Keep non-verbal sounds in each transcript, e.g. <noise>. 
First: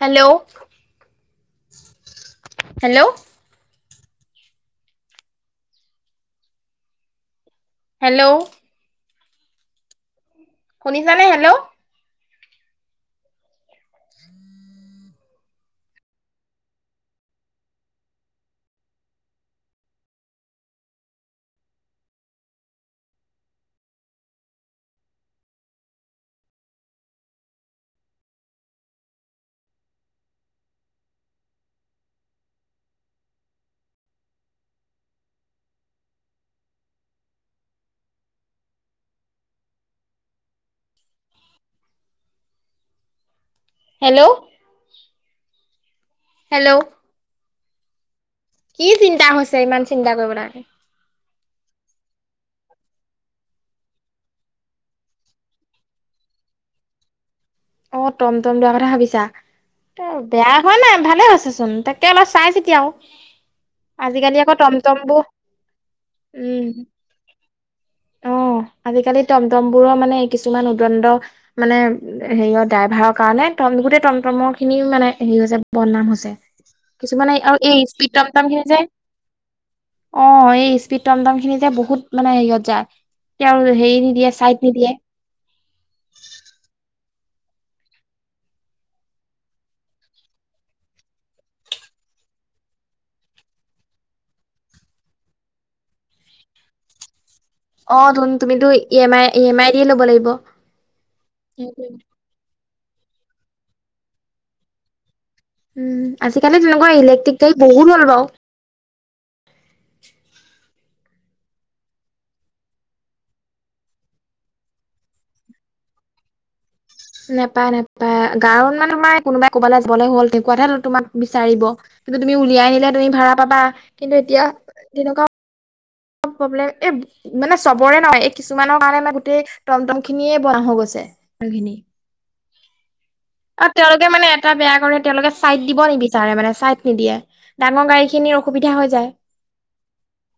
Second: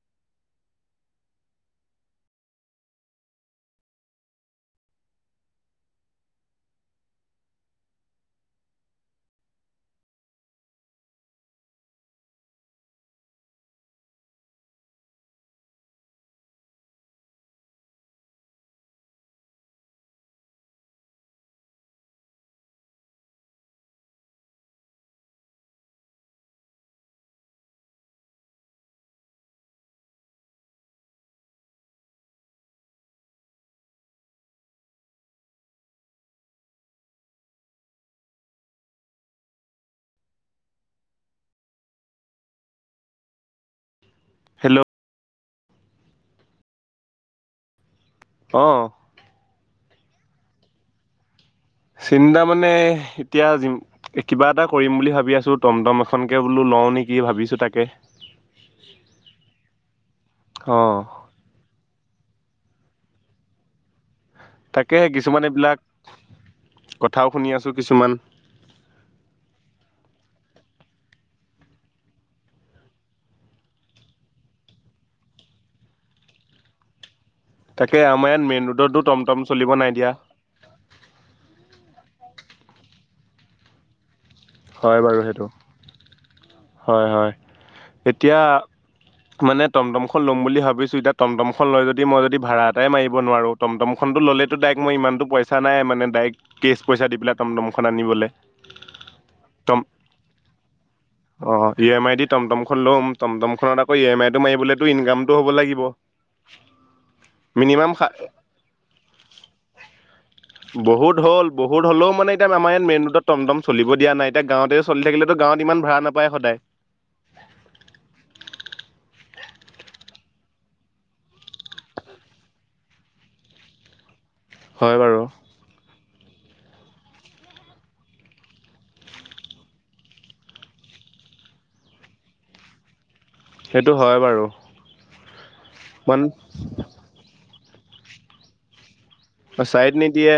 Hello hello hello শুনিছানে hello hello hello hello অ কি চিন্তা হৈছে, ইমান চিন্তা কৰিব নালাগে। চিন্তা মানে, এতিয়া যি কিবা এটা কৰিম বুলি ভাবি আছোঁ, টমটম এখনকে বোলো লও নেকি, ভাবিছোঁ তাকে। অ', টম টম লোৱা কথা ভাবিছা। ত' বেয়া অ হোৱা নাই, ভালে হৈছে চোন, তাক অলপ চাই চিতি আও, আজিকালি আকৌ তাকে টমটম বোৰ কিছুমান এইবিলাক উম কথাও শুনি আছোঁ কিছুমান অ', আজিকালি টমটম বোৰৰ মানে কিছুমান উদণ্ড মানে হেৰিয় ড্ৰাইভাৰৰ কাৰণে গোটেই টমটমৰ খিনি মানে হেৰি হৈছে বদনাম হৈছে কিছুমানে আৰু এই তাকে স্পীড আমাৰ ইয়াত টমটম মেইন খিনি যে ৰোডতো টমটম চলিব নাই দিয়া অ' এই স্পীড টমটম খিনি যে বহুত মানে হেৰিয়ত যায় তেওঁ হেৰি নিদিয়ে চাইড নিদিয়ে হয় বাৰু সেইটো হয়, হয়, এতিয়া মানে টমটম খন ল'ম বুলি ভাবিছোঁ, এতিয়া টমটম খন লৈ যদি মই যদি ভাড়া এটাই মাৰিব নোৱাৰোঁ টমটম খনটো ল'লেতো ডাইৰেক্ট মই ইমানটো পইচা নাইানে ডাইৰেক্ট কেচ পইচা দি পেলাই টমটমখন অ', আনিবলৈ তুমিতো E M I, E M I টম দি ল'ব লাগিব অ', ই এম আই দি টমটমখন ল'ম টমটম খনত আকৌ ই এম আই টো মাৰিবলৈ ইনকামটো হ'ব লাগিব উম আজিকালি তেনেকুৱা ইলেক্ট্ৰিক গাড়ী বহুত মিনিমাম হ'ল বাৰু <inaudible> বহুত হ'ল বহুত হলেও মানে এতিয়াও আমাৰ ইয়াত মেইন ৰোড টমটম চলিব দিয়া নাই এতিয়া গাঁৱতে চলি থাকিলেতো গাঁৱত ইমান ভাড়া না পায় সদায় নাপায়, নাপায়, গাঁৱত মানে তোমাৰ কোনোবাই ক'বালৈ গলে হ'ল তেনেকুৱাতহে তোমাক বিচাৰিব কিন্তু তুমি উলিয়াই নিলে তুমি ভাড়া পাবা কিন্তু এতিয়া হয় বাৰু তেনেকুৱা প্ৰব্লেম এই মানে চবৰে নহয় এই কিছুমানৰ কাৰণে মানে গোটেই টমটম খিনিয়ে বন্ধ হৈ গৈছে <inaudible> <inaudible> অ', সেইটো তেওঁলোকে হয় মানে বাৰু এটা বেয়া কৰে তেওঁলোকে চাইড দিব ইমান নিবিচাৰে মানে চাইট নিদিয়ে ডাঙৰ গাড়ীখিনিৰ অসুবিধা হৈ যায়। ছাইড নিদিয়ে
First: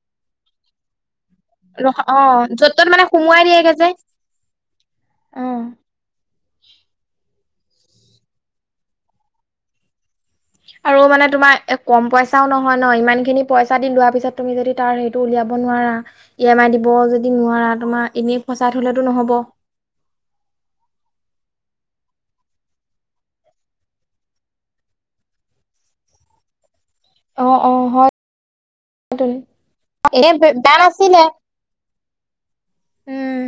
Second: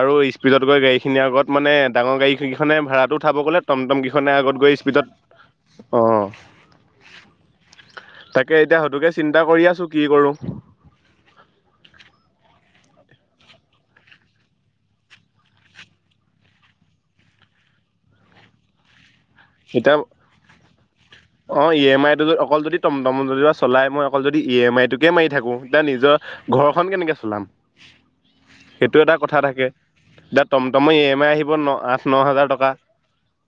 আৰু স্পীডত গৈ গাড়ীখিনি আগত মানে ৰখা অ ডাঙৰ গাড়ী য'ত কেইখনে ত'ত মানে ভাড়াতো সুমুৱাই উঠাব গ'লে দিয়েগে যে টমটম কেইখনে আগত গৈ স্পীডত অ অ' তাকে এতিয়া সেইটোকে চিন্তা কৰি আছোঁ কি কৰোঁ আৰু মানে তোমাৰ কম পইচাও নহয় ন' ইমান খিনি পইচা দি লোৱা পিছত তুমি যদি তাৰ সেইটো উলিয়াব নোৱাৰা ই এম আই দিব যদি নোৱাৰা তোমাৰ এনেই ফচাই থ'লেতো নহ'ব কিতাপ অ', ই এম আই টো অকল যদি টমটম যদি চলাই মই অকল যদি ই এম আই টোকে মাৰি থাকো তে নিজৰ ঘৰখন কেনেকে অ' অ' হয় সেইটো এটা কথা থাকে, এনে এতিয়া বেয়া টমটমে ই এম নাছিলে। আই আহিব ন' আঠ ন' হাজাৰ টকা উম,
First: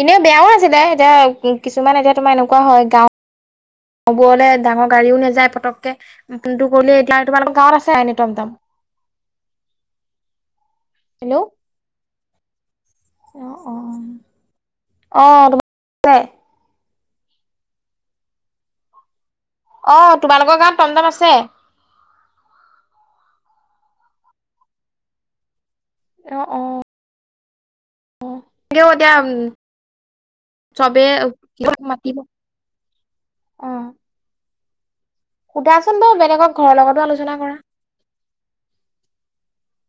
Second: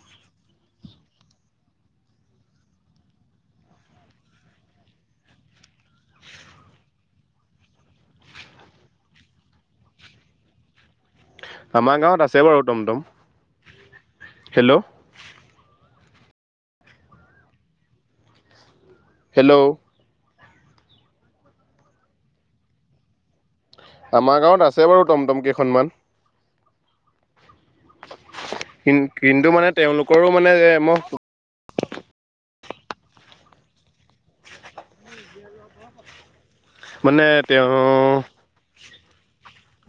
এনে বেয়াও নাছিলে এতিয়া কিছুমান এতিয়া তোমাৰ এনেকুৱা হয় গাঁও অবোৰলে ডাঙৰ গাড়ীয়ো নাযায়, পতককে ফোনটো কৰিলে, এতিয়া তোমালোকক গাঁৱত আছে আ এনে টমটম? হেল্ল'! আমাৰ গাঁৱত আছে বাৰু টমটম। অ', হেল্ল' অ', অ' আছে হেল্ল'! অ', তোমালোকৰ গাঁৱত টমটম আছে? আমাৰ গাঁৱত আছে বাৰু টমটম কেইখনমান। অ', অ'। <unintelligible> কিন- এতিয়া উম, কিন্তু মানে তেওঁলোকৰো মানে এ মই চবে <inaudible> মাতিব অ'। সোধাচোন বাৰু বেলেগক ঘৰৰ লগতো মানে আলোচনা কৰা তেওঁ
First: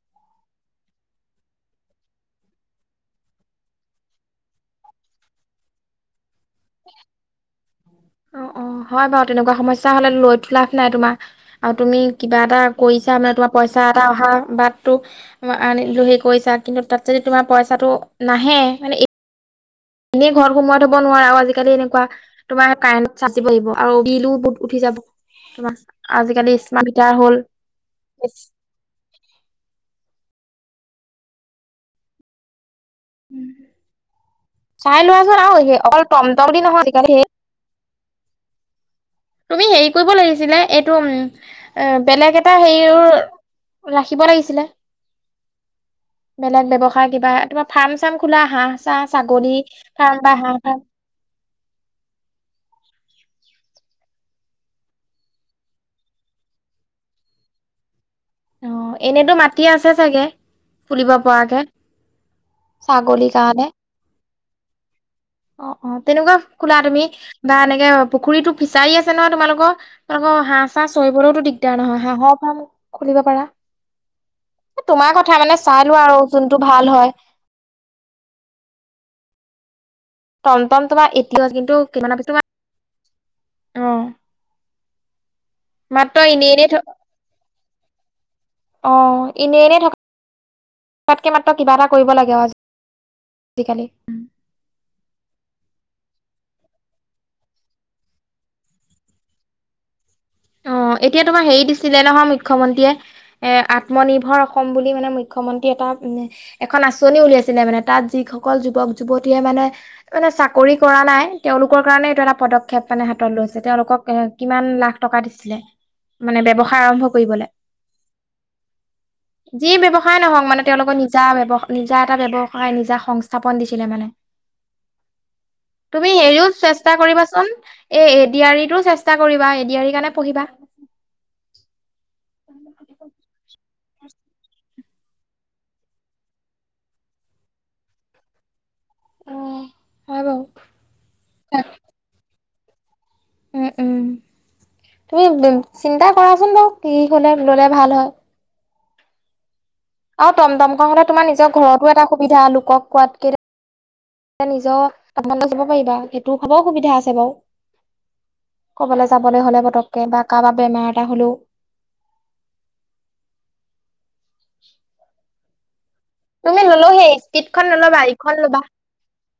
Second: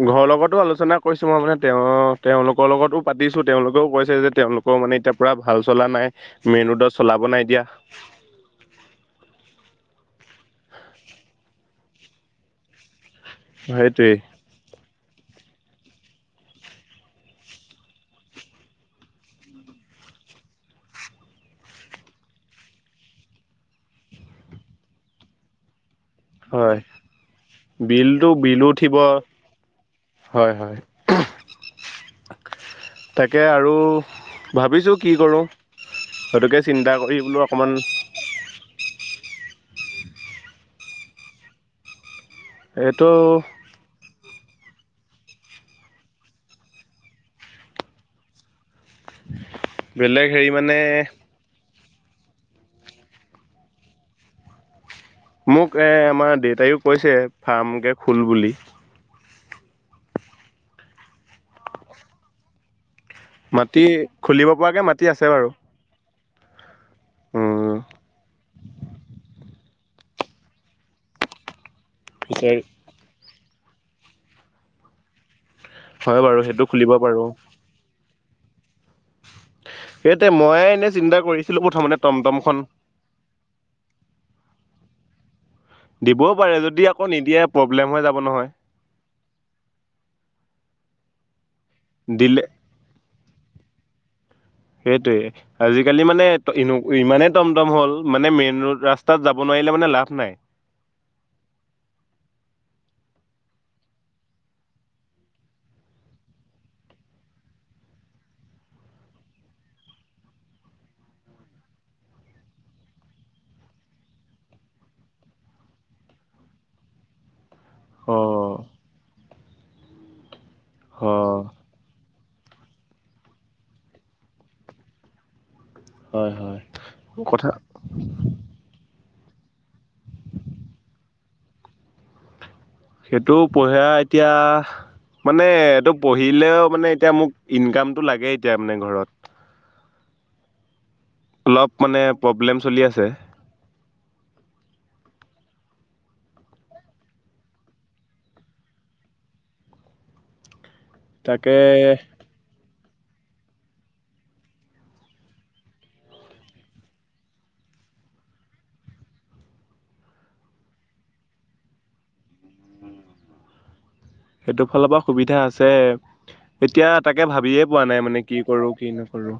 ঘৰৰ লগতো আলোচনা কৰিছোঁ, মই মানে তেওঁ, তেওঁলোকৰ লগতো পাতিছোঁ তেওঁলোকেও কৈছে যে, তেওঁলোক কৰ মানে এতিয়া পুৰা ভাল চলা নাই, মেইন ৰোডত চলাব নাই দিয়া। অ', অ', হয়, বাৰু তেনেকুৱা সমস্যা হ'লে লৈতো লাভ নাই, তোমাৰ আৰু তুমি কিবা এটা কৰিছা মানে, তোমাৰ পইচা এটা সেইটোৱেই অহা বাট টো, আ, হেৰি কৰিছা, কিন্তু তাত যদি তোমাৰ পইচাটো নাহে মানে এই এনেই ঘৰত সোমাই থ'ব নোৱাৰা, আৰু আজিকালি এনেকুৱা তোমাৰ কাৰেণ্টত চাটিব আহিব আৰু বিলো বহুত উঠি যাব, তোমাৰ আজিকালি হয়, স্মাৰ্ট মিটাৰ হ'ল বিলটো, বিলো উঠিব, হয়, হয়। তাকে, আৰু ভাবিছোঁ চাই কি লোৱাচোন কৰোঁ, আৰু অকল টমটম দি সেইটোকে নহয় চিন্তা আজিকালি কৰি বোলো অকণমান তুমি হেৰি কৰিব লাগিছিলে, এইটো উম, এ, বেলেগ এ এইটো ৰাখিব লাগিছিলে। বেলেগ ব্যৱসায় কিবা তোমাৰ ফাৰ্ম, চাৰ্ম খোলা হাঁহ, চাহ, ছাগলী ফাৰ্ম বেলেগ বা হেৰি হাঁহ মানে ফাৰ্ম মোক এ, আমাৰ দেউতাইও কৈছে, ফাৰ্মকে খোল বুলি। অ', এনেতো মাটি আছে চাগে? খুলিব পৰাকে ছাগলী মাটি, খুলিব পৰাকে মাটি আছে বাৰু। অ', অ', তেনেকুৱা খোলা তুমি, বা উম এনেকে পুখুৰীটো ফিচাৰী আছে নহয় তোমালোকৰ, তোমালোকৰ হাঁহ, চাঁহ চৰিবলৈওতো দিগদাৰ নহয়, হাঁহৰ পিছে ফ্ৰাম খুলিব পাৰা। তোমাৰ কথা মানে চাই লোৱা হয় আৰু বাৰু সেইটো যোনটো খুলিব ভাল হয়। পাৰো সেইটোয়ে মই টমটম এনে তোমাৰ চিন্তা এতিয়াও কৰিছিলোঁ কিন্তু প্ৰথমতে কিমানৰ পিছত তোমাৰ টমটমখন অ'। মাত্ৰ দিবও এনেই পাৰে এনেই থ যদি আকৌ নিদিয়ে প্ৰব্লেম হৈ যাব নহয়। অ', এনে, এনে থকাতকে মাত্ৰ কিবা এটা কৰিব লাগে দিলে আৰু আজি আজিকালি সেইটোৱে আজিকালি মানে ইনে-ইমানেই টমটম হ'ল, মানে মেইন ৰোড ৰাস্তাত যাব নোৱাৰিলে মানে লাভ নাই। অ', এতিয়া তোমাৰ হেৰি দিছিলে নহয়, মুখ্যমন্ত্ৰীয়ে এ, আত্মনিৰ্ভৰ অসম বুলি মানে মুখ্যমন্ত্ৰীয়ে এটা এখন আঁচনি উলিয়াইছিলে মানে, তাত যিসকল যুৱক, যুৱতীয়ে মানে মানে চাকৰি কৰা নাই তেওঁলোকৰ কাৰণে এইটো এটা পদক্ষেপ মানে হাতত লৈছে, তেওঁলোকক এ, কিমান লাখ টকা দিছিলে, মানে ব্যৱসায় আৰম্ভ কৰিবলে। অ' যি ব্যৱসায় নহওঁক মানে তেওঁলোকৰ নিজা অ', ব্যৱ নিজা এটা ব্যৱসায় নিজা সংস্থাপন দিছিলে মানে। তুমি হয়, হেৰিও হয়। চেষ্টা কথা কৰিবাচোন, এ এডিয়াৰতো চেষ্টা কৰিবা এডিয়াৰি কাৰণে পঢ়িবা। সেইটো পঢ়ে এতিয়া মানে এইটো পঢ়িলেও মানে এতিয়া মোক ইনকামটো লাগেই এতিয়া মানে ঘৰত। অ', হয় বাৰু। অলপ মানে প্ৰব্লেম চলি আছে। উম, উম তুমি চিন্তা কৰাচোন বাৰু কি হ'লে ললে ভাল হয়। অ', টমটমকণ হলে তোমাৰ নিজৰ তাকে ঘৰতো এটা সুবিধা লোকক কোৱাতকে তে নিজৰ <unintelligible> যাব পাৰিবা সেইটো সবৰ সুবিধা আছে বাৰু। ক'বাল যাবলৈ হ'লে পতককে বা কাৰোবাৰ বেমাৰ এটা হলেওঁ সেইটো ফালৰ পৰা সুবিধা আছে। তুমি এতিয়া ললেও সেই তাকে স্পীডখন ভাবিয়ে পোৱা নল'বা নাই মানে ইখন কি ল'বা কৰো কি নকৰোঁ।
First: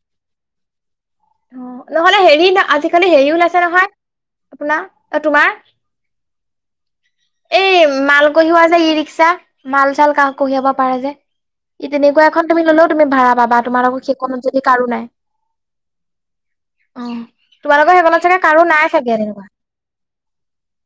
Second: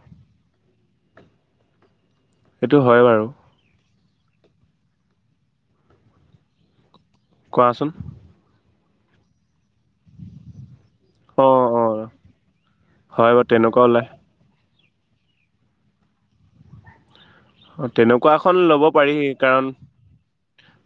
অ', নহ'লে হেৰি সেইটো হয় আজিকালি বাৰু হেৰিও ওলাইছে আ নহয় আপোনাৰ তোমাৰ এই কোৱাচোন। মাল কঢ়িওৱা যে ই ৰিক্সা মাল চাল কাক কঢ়িয়াব পাৰে যে। অ', ই অ'। তেনেকুৱা এখন তুমি ললেও তুমি হয় ভাড়া বাৰু পাবা তেনেকুৱা তোমাৰ ওলাই লগত সেইখনত যদি কাৰো নাই। উম অ' তোমালোকৰ সেইখনত তেনেকুৱা চাগে এখন কাৰো ল'ব নাই পাৰি চাগে তেনেকুৱা। কাৰণ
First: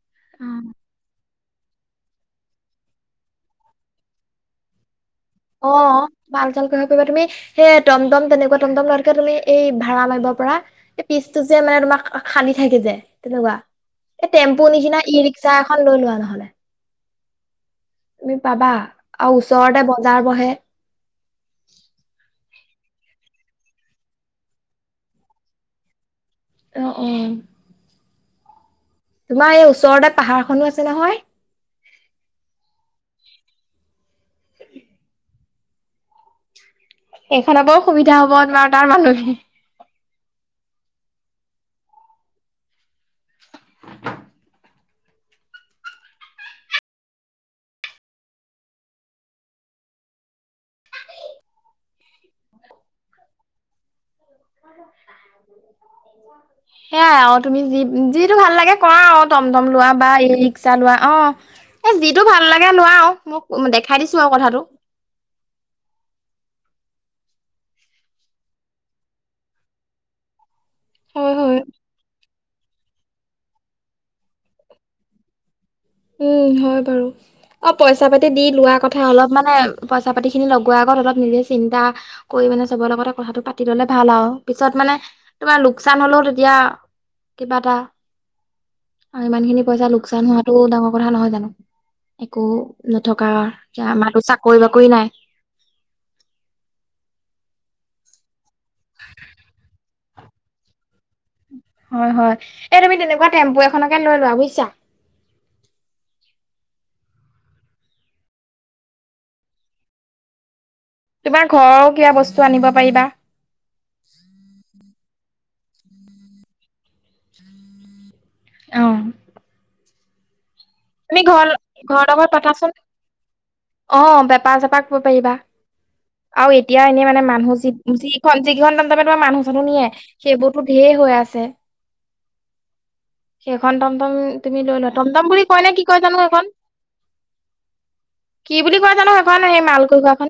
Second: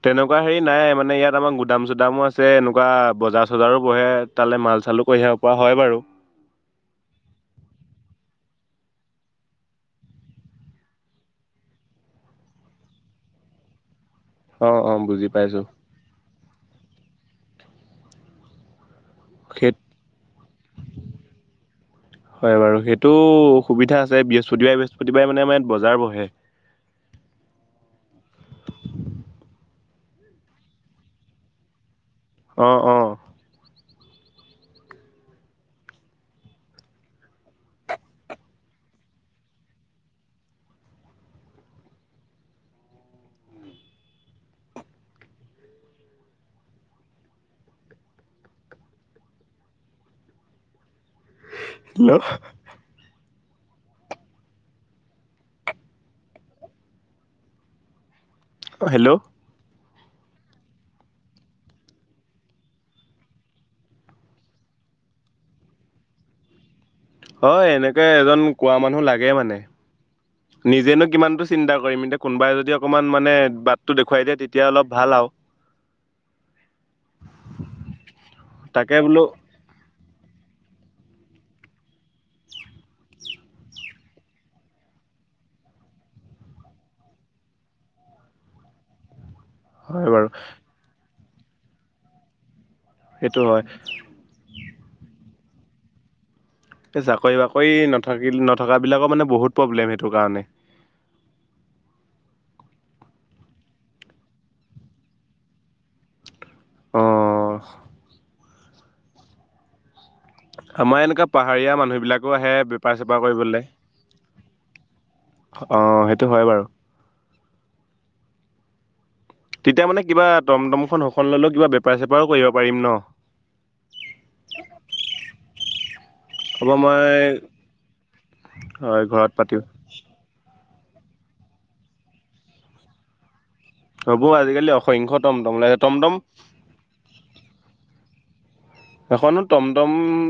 তেনেকুৱা হেৰি নাই মানে ইয়াত তাত আমাৰ গুদাম চুদামো আছে এনেকুৱা বজাৰ চজাৰো বহে তালৈ মাল চালো কঢ়িয়াব পৰা হয় বাৰু। পাল চাল ক পিবা তুমি সেই টমটম তেনেকুৱা টমটম লোৱাতকে তুমি এই ভাড়া মাৰিব পৰা এই পিচটো যে মানে তোমাক খালি থাকে যে তেনেকুৱা। এই টেম্পু অ অ নিচিনা ই বুজি ৰিক্সা পাইছো এখন লৈ লোৱা নহ'লে। তুমি পাবা আৰু সেই ওচৰতে বজাৰ বহে। <inaudible> হয় বাৰু সেইটো সুবিধা আছে বৃহস্পতিবাৰে বৃহস্পতিবাৰে মানে, মানে ইয়াত বজাৰ বহে। অ', অ'। তোমাৰ এই ওচৰতে পাহাৰ খনো আছে নহয়। অ', অহ। এইখনৰ পৰা সুবিধা হ'ব তোমাৰ তাৰ মানুহখিনি হেল্ল'। সেইয়াই আৰু তুমি যি যিটো ভাল লাগে কৰা হেল্ল' আৰু ত টমটম লোৱা বা ই ৰিক্সা লোৱা অ'। এ যিটো ভাল লাগে লোৱা আৰু মোক দেখাই দিছোঁ আৰু কথাটো। হয় এনেকে এজন কোৱা মানুহ লাগে মানে। নিজেনো হয় কিমানটো হয় চিন্তা কৰিম এতিয়া কোনোবাই যদি অকণমান মানে বাটটো দেখুৱাই দিয়ে তেতিয়া অলপ ভাল আৰু। উম হয় বাৰু অ', পইচা পাতি দি লোৱা তাকে কথা বোলো অলপ মানে পইচা পাতি খিনি লগোৱাৰ আগত অলপ নিজে চিন্তা কৰি মানে চবৰ লগতে কথাটো পাতি ললে ভাল আৰু পিছত মানে তোমাৰ লোকচান হ'লেও তেতিয়া কিবা এটা আৰু ইমান খিনি পইচা হয় লোকচান বাৰু হোৱাতো ডাঙৰ কথা নহয় জানো, একো নথকা সেইটো হয় আমাৰ চাকৰি বাকৰি নাই। এ চাকৰি বাকৰি নথাকিল নথকাবিলাকৰ মানে বহুত প্ৰব্লেম সেইটো কাৰণে। হয়, হয় এই তুমি তেনেকুৱা টেম্পু এখনকে লৈ লোৱা বুজিছা। অ'। আমাৰ এনেকুৱা তোমাৰ পাহাৰীয়া ঘৰৰ কিবা মানুহবিলাকো বস্তু আহে আনিব বেপাৰ পাৰিবা। চেপাৰ কৰিবলে। অ সেইটো হয় বাৰু। অ। তেতিয়া মানে কিবা টমটমখন সখত ললেও কিবা বেপাৰ ঘৰৰ লগত চেপাৰো কৰিব পাতাচোন পাৰিম ন। অ বেপাৰ চেপাৰ <inaudible> পাৰিবা। আৰু হ'ব এতিয়া এনেই মানে মই মানুহ যি খন যিইখন হয় তমতমে তোমাৰ ঘৰত মানুহ পাতিম চানুহ নিয়ে সেইবোৰতো ধেই হৈ আছে। সেইখন টমটম হ'ব তুমি আজিকালি লৈ লোৱা, অসংখ্য টমটম বুলি ওলাইছে টমটম খন কি বুলি কয় জানো এখনো সেইখন সেই মাল টমটম টো চোৱাছোন।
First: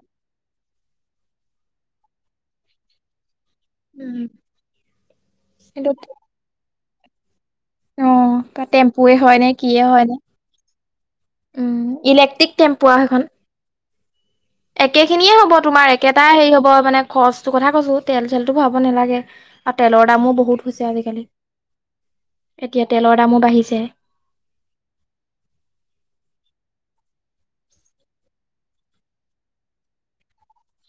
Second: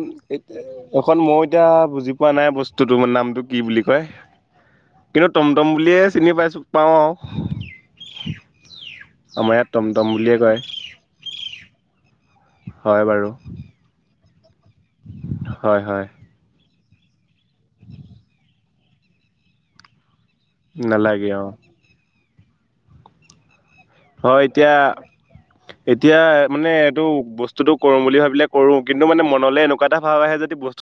এখন মৌ এতিয়া বুজি পোৱা নাই বস্তুটো মই নামটো কি বুলি কয়, সেইটো কিন্তু টমটম বুলিয়ে চিনি পাইছোঁ পাওঁ আওঁ। অ' টেম্পুৱে হয় আম নে ইয়াত কিয়ে তম হয় তম নে বুলিয়ে কয়। উম, ইলেক্ট্ৰিক টেম্পু আৰু হয় সেইখন। বাৰু। একে খিনিয়ে হ'ব হয় তোমাৰ হয় একেটাই হেৰি হব মানে খৰচটো কথা কৈছো তেল চেলটো ভব নালাগে আৰু তেলৰ দামো বহুত হৈছে আজিকালি। নালাগে অ' এতিয়া তেলৰ দামো বাঢ়িছে। হয় এতিয়া এতিয়া মানে এইটো বস্তুতটো কৰো বুলি ভাবিলে কৰো, কিন্তু মানে মনলৈ এনেকুৱা এটা ভাৱ আহে যদি বস্তু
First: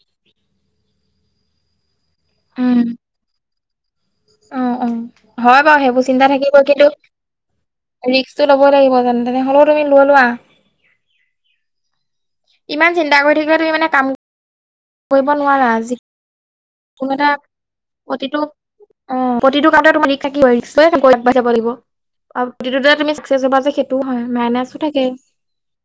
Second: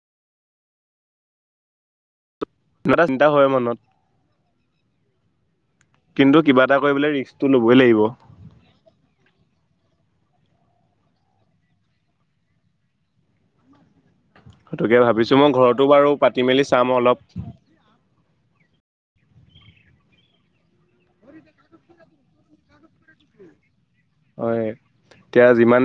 কিবা এটা চিন্তা হয় মনত। উম, উম, হয় বাৰু সেইবোৰ চিন্তা কিন্তু কিবা থাকিবই এটা কিন্তু কৰিবলৈ ৰিস্কটো ল'বই লাগিব ৰিক্স টো লব লাগিব জেনে তেনে হ'লেও তুমি লৈ লোৱা। ইমান চিন্তা কৰি থাকিলে তুমি মানে কাম সেইটোকে কৰিব ভাবিছো, মই নোৱাৰা ঘৰতো বাৰু পাতি মেলি চাম যিকোনো অলপ। এটা প্ৰতিটো অ প্ৰতিটো কাৰণ তুমি ৰিস্ক থাকিবয়ে <inaudible> লাগিব। আৰু প্ৰতিটোতে তুমি সক্সেছ হবা যে সেইটোও হয়, মাইনাছো থাকে। এতিয়া যিমান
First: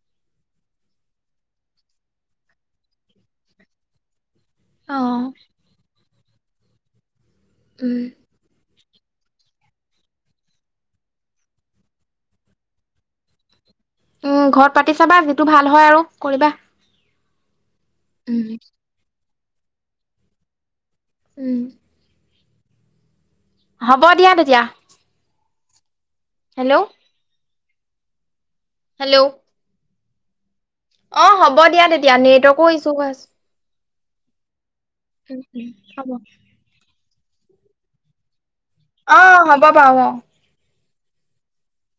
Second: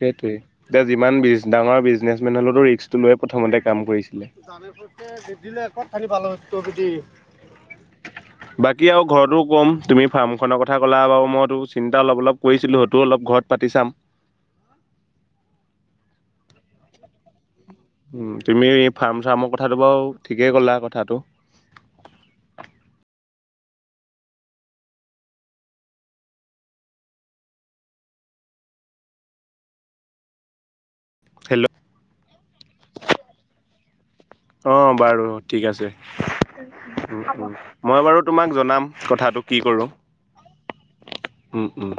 সেইটোৱে, এতিয়া যিমান বি ডাঙৰ বিজনেচমেন হলেও ৰিক্সটো লৈ প্ৰথমতে কামটো কৰিছিলে। অ, জানেটোকে <inaudible> ক'ত খালি ভাল ত যদি। উম। বাকী আৰু ঘৰতো ক'ম, তুমি ফাৰ্মখনৰ কথা ক'লা বাৰু মইতো চিন্তা অলপ অলপ কৰিছিলোঁ সেইটোও অলপ ঘৰত পাতি চাম। উম, ঘৰত পাতি চাবা যিটো ভাল হয় আৰু কৰিবা। উম, তুমি ফাৰ্ম চাৰ্মৰ কথাটো বাৰু ঠিকেই ক'লা কথাটো। উম। হ'ব দিয়া তেতিয়া। হেল্ল হেল্ল অ হ'ব হেল্ল' দিয়া তেতিয়া নেটৱৰ্কো ইচছ্যু হৈ আছে। অ বাৰু উম, ঠিক উম। আছে। হ'ব। মই বাৰু তোমাক জনাম অ কথাটো কি হ'ব কৰো। বাৰু অ উম উম।